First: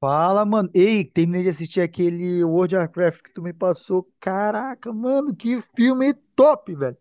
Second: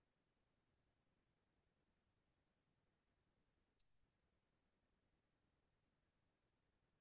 Fala, mano. Ei, terminei de assistir aquele World of Warcraft que tu me passou. Caraca, mano, que filme top, velho.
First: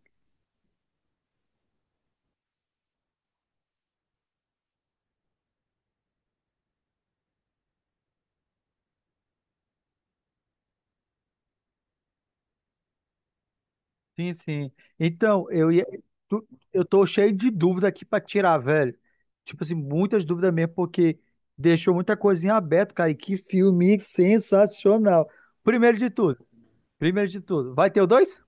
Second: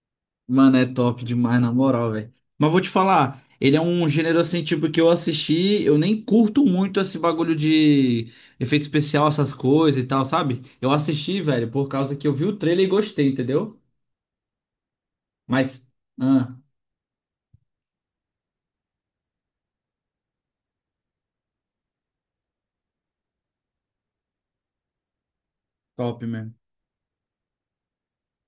Mano, é top demais, na moral, velho. Mas vou te falar, ele é um gênero assim, tipo, que eu assisti, eu nem curto muito esse bagulho de efeito especial, essas coisas e tal, sabe? Eu assisti, velho, por causa que eu vi o trailer e gostei, entendeu? Sim, sim. Então, eu ia, Mas, tu- ah, eu tô cheio de dúvida aqui pra tirar, velho. Tipo assim, muitas dúvidas mesmo, porque deixou muita coisinha aberta, cara. E que filme sensacional. Primeiro de Top tudo, mesmo. primeiro de tudo, vai ter o dois?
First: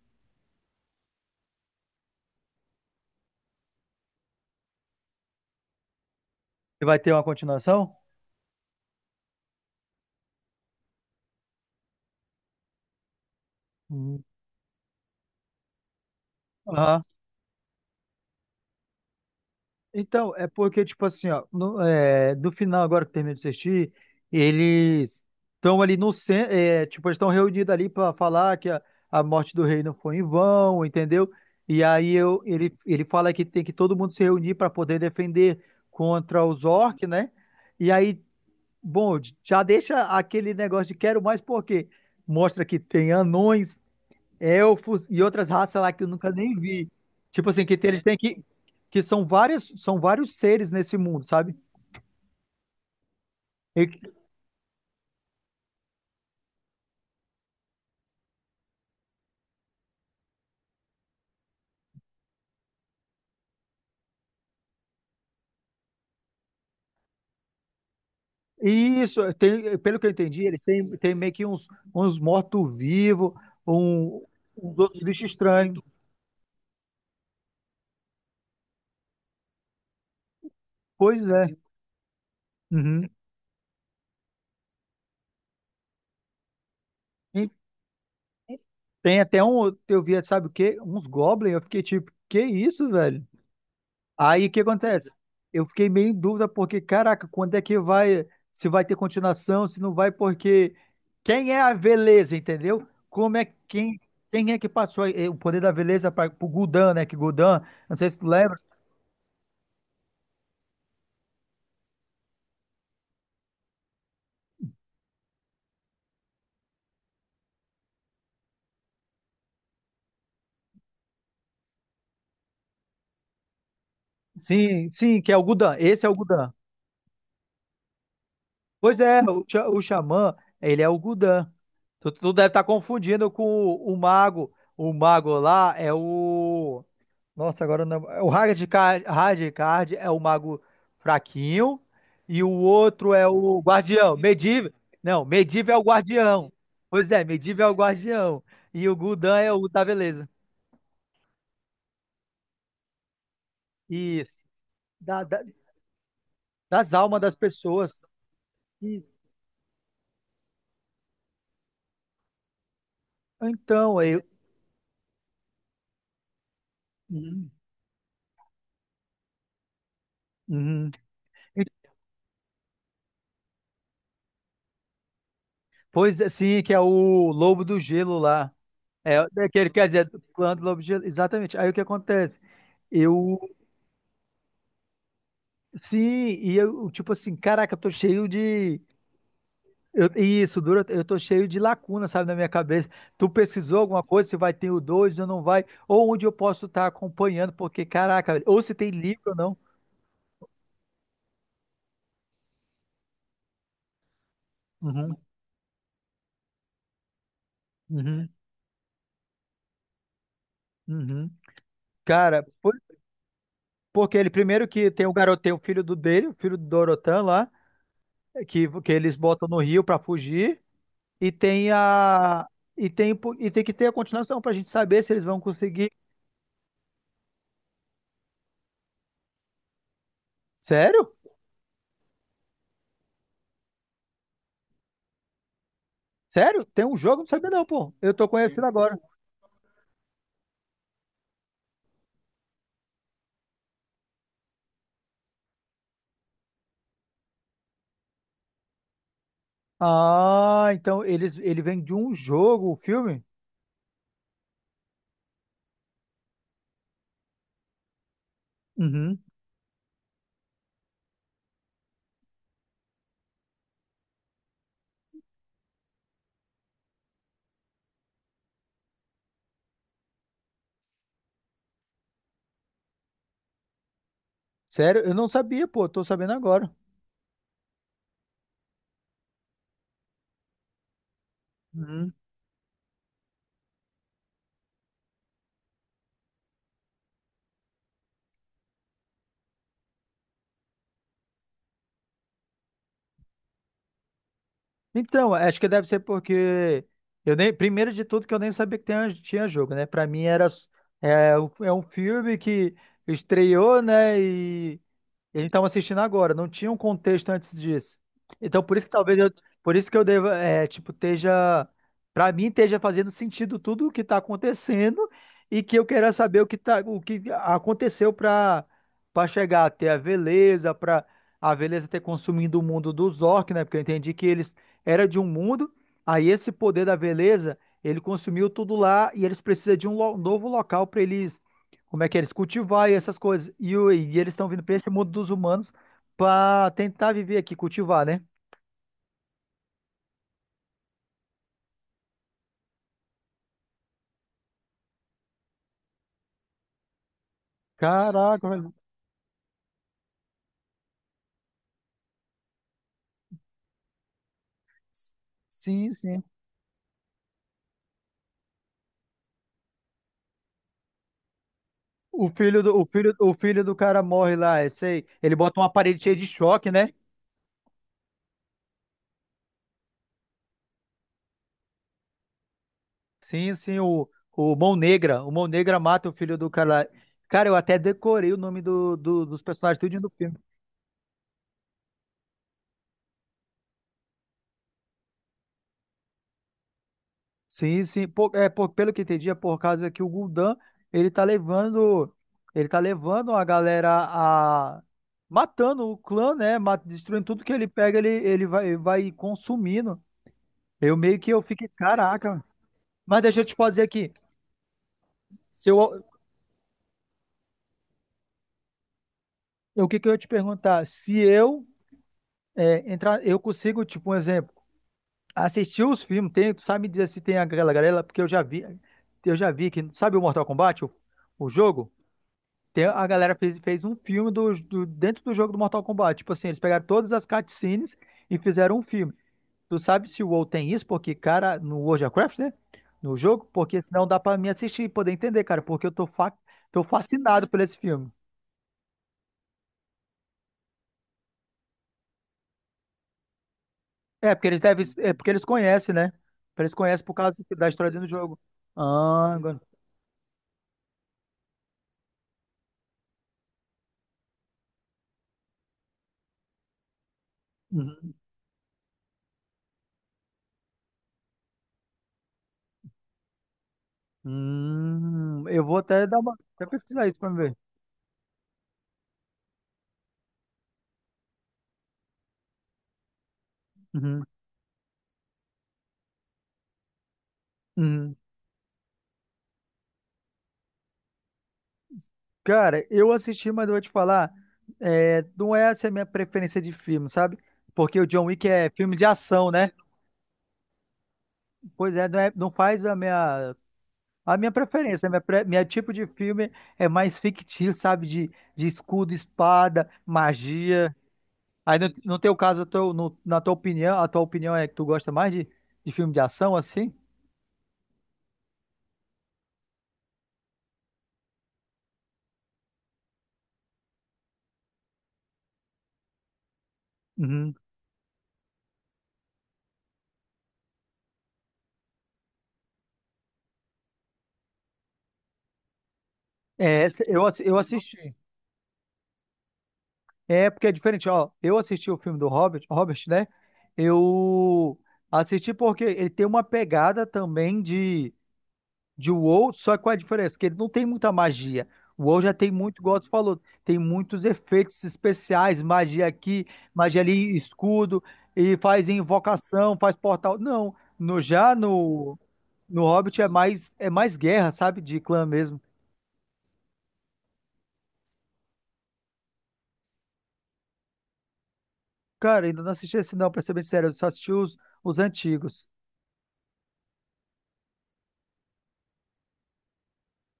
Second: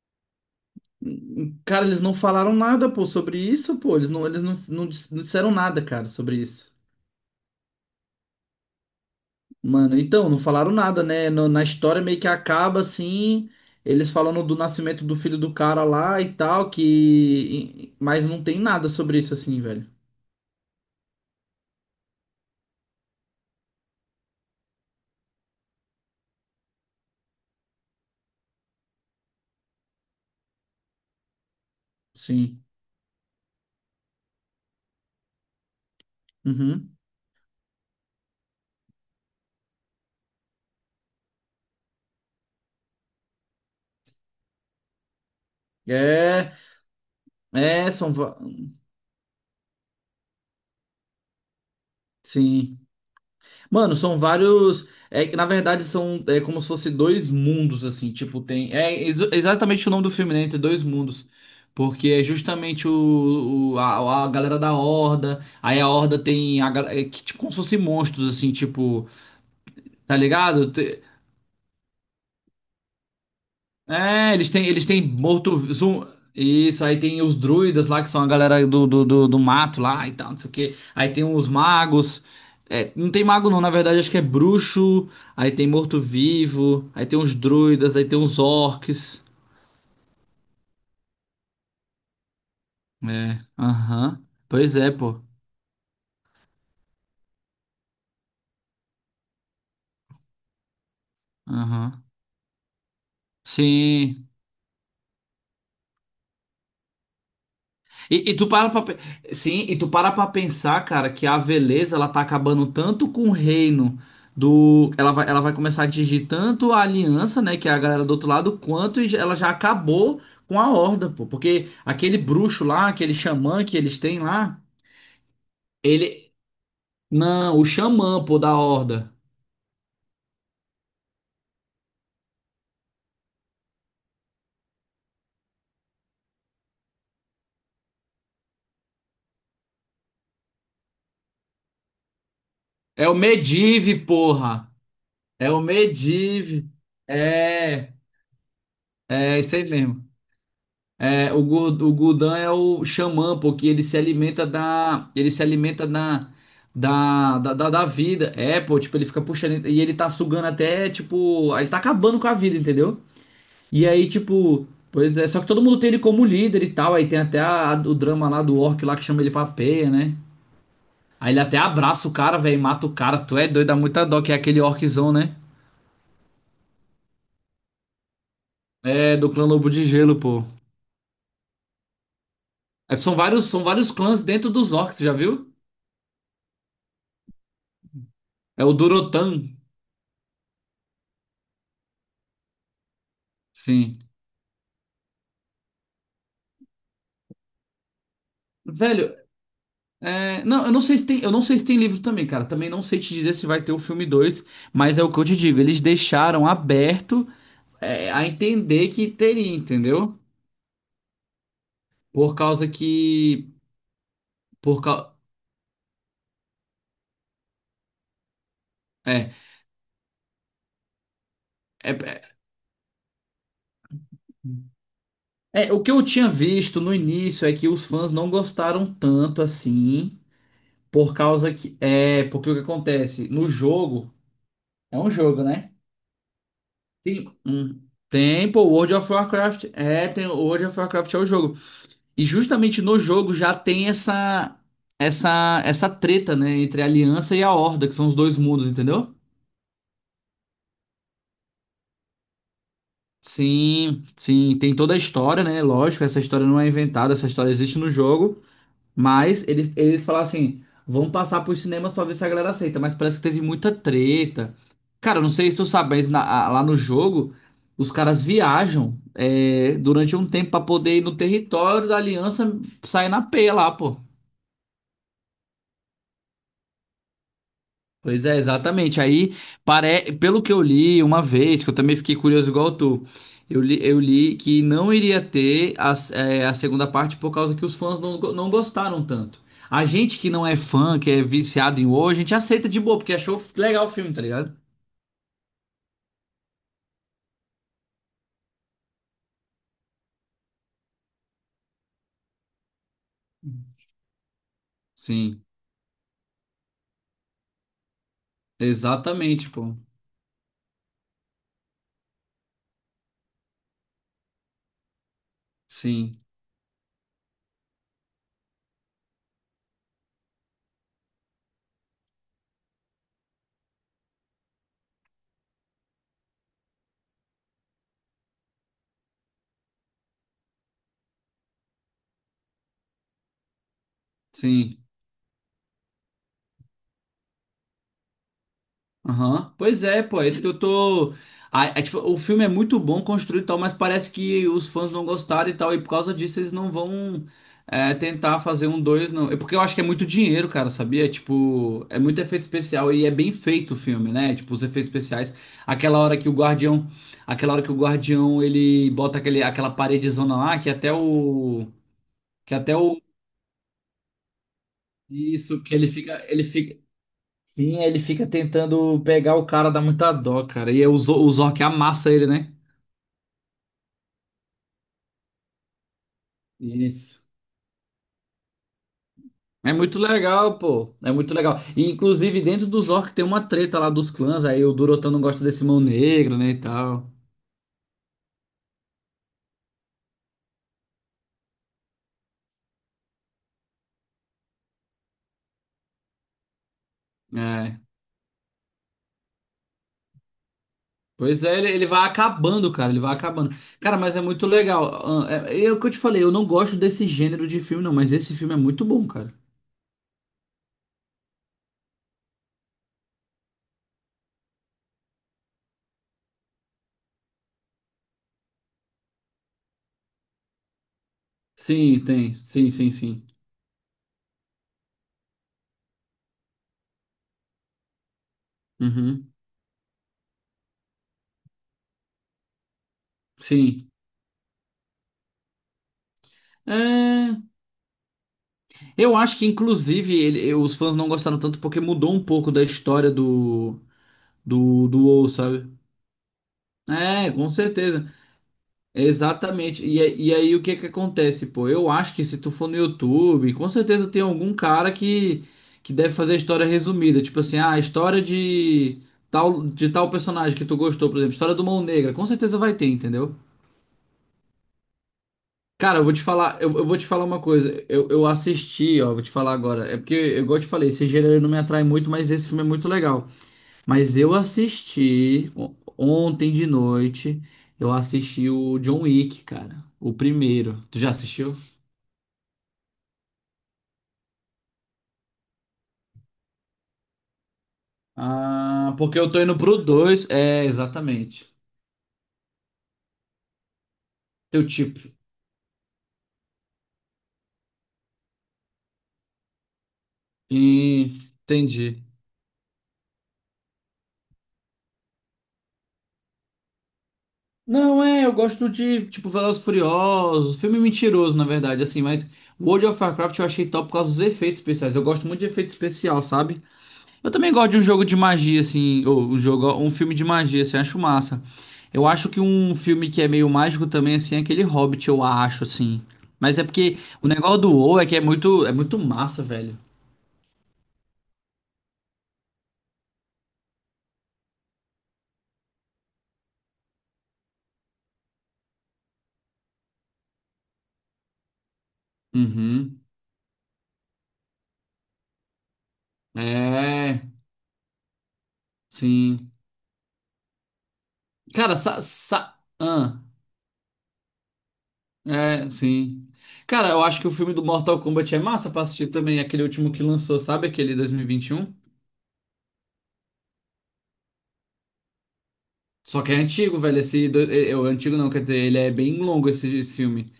Cara, eles não falaram nada, pô, sobre isso, pô. Eles não, não não disseram nada, cara, sobre isso. Vai ter uma continuação? Mano, então, não falaram nada, né? Na história meio que acaba assim, eles Hum. falando do nascimento do filho do cara lá e tal, que. Mas não tem nada sobre isso assim, velho. Então, é porque, tipo assim, ó, no, é, do final agora que termina de assistir, eles estão ali no centro, é, tipo, eles estão reunidos ali para falar que a morte do rei não foi em vão, entendeu? E aí eu, Sim. ele, ele fala que tem que todo mundo se reunir para poder defender contra os Uhum. orcs, né? E aí, bom, já deixa aquele negócio de quero mais porque mostra que tem anões, elfos e outras raças lá que eu nunca É, nem vi. Tipo assim, que tem- é, eles são. têm que. Que são várias, são vários seres nesse mundo, sabe? Sim. E, Mano, são vários. É, que, na verdade, são, como se fosse dois mundos, assim. Tipo, tem. É exatamente o nome do filme, né? Entre dois mundos. Porque é justamente a galera da Horda. Aí a Horda tem. Que, tipo, como se fossem monstros, assim, e tipo. isso, tem, pelo que eu Tá entendi, eles ligado? têm, têm meio que uns, uns mortos-vivos, um, É, uns eles outros têm bichos morto. estranhos. Isso, aí tem os druidas lá, que são a galera do mato lá e tal, não sei o quê. Aí tem Pois os é. magos. É, Uhum. não tem mago não, na verdade, acho que é bruxo. Aí tem morto-vivo. Aí tem os E druidas, aí tem os tem orcs. até um. Eu vi, sabe o quê? Uns goblins. Eu fiquei tipo, que isso, velho? É, aham. Aí o que Pois é, acontece? pô. Eu fiquei meio em dúvida porque, caraca, quando é que vai, se vai ter continuação, se não vai, porque quem é a Aham. veleza, entendeu? Como é quem, Sim. quem é que passou o poder da veleza para o Gudan, né? Que Gudan, não sei se tu E tu lembra. para pra, pe- Sim, e tu para pra pensar, cara, que a Veleza ela tá acabando tanto com o reino ela vai, começar a atingir tanto a aliança, né, que é a galera do outro lado, quanto ela já acabou com a Horda, pô, porque aquele bruxo lá, aquele xamã que eles têm lá, Sim, sim, que é o Gudan. Esse é o ele, Gudan. não, o xamã, pô, da Pois Horda, é, o, o xamã, ele é o Gudan. Tu deve estar confundindo com o mago. O mago lá é o. Nossa, agora não. É o Hardcard, Hardcard é o mago fraquinho. E o é outro o é o Medivh, guardião. Medivh. porra, Não, é o Medivh é o guardião. Medivh, Pois é, Medivh é o é, guardião. E o Gudan é é isso aí o da mesmo. beleza. O Gurdan é o xamã, porque ele se Isso. alimenta da. Da- Ele se da- alimenta da. Das almas das Da pessoas. vida. É, pô, tipo, E- ele fica puxando. E ele tá sugando até, tipo. Ele tá acabando com a vida, entendeu? E então, aí, eu. tipo. Pois é, só que todo mundo tem ele como líder e tal. Aí tem até Uhum. O drama lá do Orc lá que chama ele pra peia, né? Uhum. Aí ele até abraça o cara, velho, e mata o cara. Tu é doido, dá muita dó, que é aquele orczão, né? Pois é, sim, que é o Lobo do Gelo lá. É, É, do clã é que Lobo ele de quer dizer, Gelo, do pô. clã do Lobo do Gelo. Exatamente. Aí o que acontece? É, Eu, são vários clãs dentro dos orcs, já viu? sim, e eu, tipo assim, caraca, eu tô cheio É o de. Durotan, Isso, dura, eu tô cheio de lacuna, sabe, na minha cabeça. Tu pesquisou sim. alguma coisa, se vai ter o 2 ou não vai, ou onde eu posso estar acompanhando, porque, caraca, velho, ou se tem Velho, livro ou não. Não, eu não sei se tem, eu não sei se tem livro também, cara. Também não sei te dizer se vai ter o filme dois, mas é o Uhum, que eu te digo, eles deixaram aberto, a uhum, entender que teria, entendeu? uhum. Por Cara, causa que, porque ele primeiro por que tem o cau- garoto, tem o filho do dele, o filho do Dorotan lá, que eles é, botam no rio pra fugir. E tem é, é, a. E tem, e tem que ter a continuação pra gente saber se eles vão é, O que conseguir. eu tinha visto no início é que os fãs não gostaram tanto assim, por Sério? causa que, porque o que acontece no jogo, é um jogo, né? Sério? Tem um jogo? Não Tem, sabia não, um, pô. Eu tô Tem, pô, conhecendo World agora. of Warcraft, o World of Warcraft é o jogo. E justamente no jogo já tem essa essa treta, né, entre a Aliança e a Horda, que são os dois mundos, entendeu? Ah, então eles, ele vem de um jogo, o filme? Sim, sim, tem toda a história, né? Lógico, essa história não é inventada, essa história existe no jogo, Uhum. mas eles falaram assim, vamos passar pros cinemas pra ver se a galera aceita, mas parece que teve muita treta. Cara, eu não sei se tu sabe, mas lá no jogo os caras viajam, durante um tempo pra poder ir no território da Aliança sair na P lá, pô. Sério? Eu não sabia, pô. Tô sabendo agora. Pois é, exatamente. Aí, pelo que eu li uma vez, que eu também Uhum. fiquei curioso igual tu, eu li que não iria ter a, a segunda parte por causa que os fãs não, não gostaram tanto. A gente que não é fã, que é viciado em horror, a gente aceita de boa, porque achou legal o filme, tá ligado? Então, acho que deve ser porque. Eu nem, primeiro de tudo, que eu nem sabia que tinha jogo, né? Pra mim era. É, é um filme que estreou, né? E, e a Sim, gente estava assistindo agora, não tinha um contexto antes disso. Então, por isso que talvez eu, exatamente, pô. por isso que eu deva, é, tipo, esteja, para mim, esteja fazendo sentido tudo o que está acontecendo e que eu queira Sim, saber o que tá, o que aconteceu para chegar até a Veleza, para a Veleza ter consumido o mundo dos orcs, né? Porque eu entendi que eles era de um mundo, aí esse poder da Veleza, ele consumiu tudo lá e eles precisam de um novo local para eles como é que é eles cultivar e essas coisas. E, e eles estão vindo para sim. esse mundo dos humanos para tentar viver aqui, cultivar, né? Aham. Pois é, pô, é isso que eu tô. Ah, é, tipo, o filme é muito bom construído e tal, mas parece que os fãs não gostaram e tal, e por causa disso eles não vão, tentar Caraca, fazer velho. um dois não. É porque eu acho que é muito dinheiro, cara, sabia? Tipo, é muito efeito especial e é bem feito o filme, né? Tipo, os efeitos especiais. Sim, Aquela hora sim. que o guardião. Aquela hora que o guardião ele bota aquele, aquela paredezona lá, que até o. O Que filho até do, o o. filho, o filho do cara morre lá, esse aí. Ele bota Isso, uma que ele parede cheia fica, de choque, né? sim, ele fica tentando pegar o cara, dá muita dó, cara. E é o o Zork amassa ele, né? Sim, sim, o Mão Negra. O Mão Negra mata o filho do cara lá. Isso. Cara, eu até decorei o nome do, dos É personagens muito tudinho do filme. legal, pô. É muito legal. E, inclusive, dentro do Zork tem uma treta lá dos clãs. Aí o Durotan não gosta desse mão negra, né, e tal. Sim, sim. É, pelo que entendi, é por causa que o Gul'dan, ele tá levando, ele tá levando a galera a matando o clã, né? Destruindo tudo que ele É. pega, ele vai consumindo. Eu meio que eu Pois é, fiquei, ele vai caraca. acabando, cara. Ele vai Mas deixa eu acabando. te fazer Cara, aqui. mas é muito legal. Ah, É, Se é o que eu te eu, falei, eu não gosto desse gênero de filme, não. Mas esse filme é muito bom, cara. o que que eu ia te perguntar? Se eu é, entrar, eu consigo, tipo, um exemplo, assistir os filmes, tem, tu sabe me dizer se tem aquela galera, porque eu já vi que, sabe o Mortal Kombat, o jogo? Sim, tem. Sim, sim, A sim. galera fez, fez um filme do, dentro do jogo do Mortal Kombat. Tipo assim, eles pegaram todas as cutscenes e fizeram um filme. Uhum. Tu sabe se o WoW tem isso? Porque, cara, no World of Warcraft, né? No jogo, porque Sim. senão dá pra me assistir e poder entender, cara. Porque eu tô, fa tô É. fascinado por esse filme. Eu acho que, inclusive, os fãs não gostaram tanto porque mudou um pouco da história É, porque eles devem. Do É WoW, porque eles sabe? conhecem, né? Eles conhecem por É, causa com da história dentro do certeza. jogo. Ah, agora. Exatamente. E aí, o que que acontece, pô? Eu acho que se tu for no YouTube, com certeza tem algum cara que deve fazer a história resumida. Tipo assim, ah, a Uhum. história de tal personagem que tu gostou, por exemplo, história do Mão Negra. Com certeza vai ter, entendeu? Eu vou Cara, eu até vou dar te uma. falar, Até eu vou te pesquisar isso falar pra me uma ver. coisa. Eu assisti, ó, vou te falar agora. É porque, igual eu te falei, esse gênero não me atrai muito, mas esse filme é muito legal. Mas Uhum. eu assisti ontem de noite, eu Uhum. assisti o John Wick, cara. O primeiro. Tu já assistiu? Cara, eu assisti, mas eu vou te falar, é, não é essa a minha preferência de filme, sabe? Porque o John Wick é Ah, filme de porque eu tô ação, indo né? pro dois. É, exatamente. Pois é, não, não faz a minha Teu tipo. preferência. Minha, minha tipo de filme é mais fictício, sabe? De escudo, espada, magia. Hum, Aí no, entendi. no teu caso, eu na tua opinião, a tua opinião é que tu gosta mais de filme de ação, assim? Não, é, eu gosto de, tipo, Velozes e Furiosos, filme mentiroso, na verdade, assim, mas World of Warcraft eu achei top por causa dos efeitos especiais. Eu gosto muito de efeito especial, sabe? Eu também Uhum. gosto de um jogo de magia, assim, ou um jogo, um filme de magia, assim, eu acho massa. Eu acho que um filme que é meio mágico também, assim, é aquele Hobbit, eu acho, assim. Mas é É, porque eu, o negócio eu do WoW é que assisti. É muito massa, velho. É, porque é diferente, ó. Eu assisti o filme do Robert, Robert, né? Eu assisti porque ele tem uma pegada também de WoW, só que qual é a diferença? Que ele não tem muita magia. O WoW já tem muito, igual Uhum. você falou, tem muitos efeitos especiais, magia aqui, magia É, ali, escudo, e faz sim. invocação, faz portal. Não, no, já Cara, sa, no, sa, no Hobbit ahn. É mais guerra, sabe? De clã mesmo. É, sim. Cara, eu acho que o filme do Mortal Kombat é massa pra assistir também, aquele último que lançou, sabe? Aquele dois mil e vinte e um. Cara, ainda não assisti esse não, pra ser bem sério, eu só assisti os antigos. Só que é antigo, velho. Esse, do- é, é, O antigo não, quer dizer, ele é bem longo esse, esse filme.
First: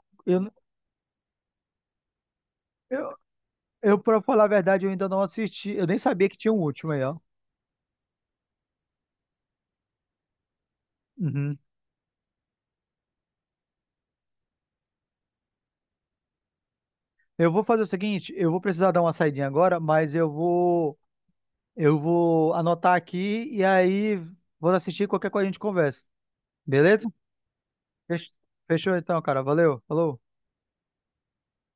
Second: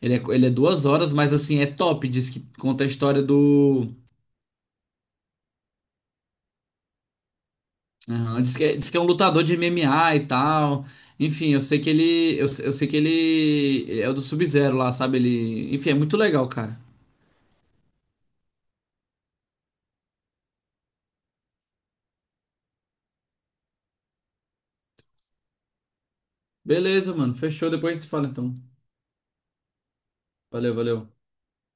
Ele é, ele Eu, é 2 horas, mas assim, é top. Diz que conta a eu, história do. Eu, pra falar a verdade, eu ainda não assisti. Eu nem sabia que tinha um último aí, ó. Aham, diz que, diz que é um lutador de MMA e tal. Enfim, Uhum. eu sei que ele. Eu sei que ele é o do Sub-Zero lá, sabe? Ele. Enfim, é muito legal, cara. Eu vou fazer o seguinte, eu vou precisar dar uma saidinha agora, mas eu vou anotar aqui e aí vou assistir qualquer coisa a gente conversa. Beleza? Beleza, mano. Fechou, depois a gente se fala Fech- então. Fechou então, cara. Valeu. Falou. Valeu, valeu.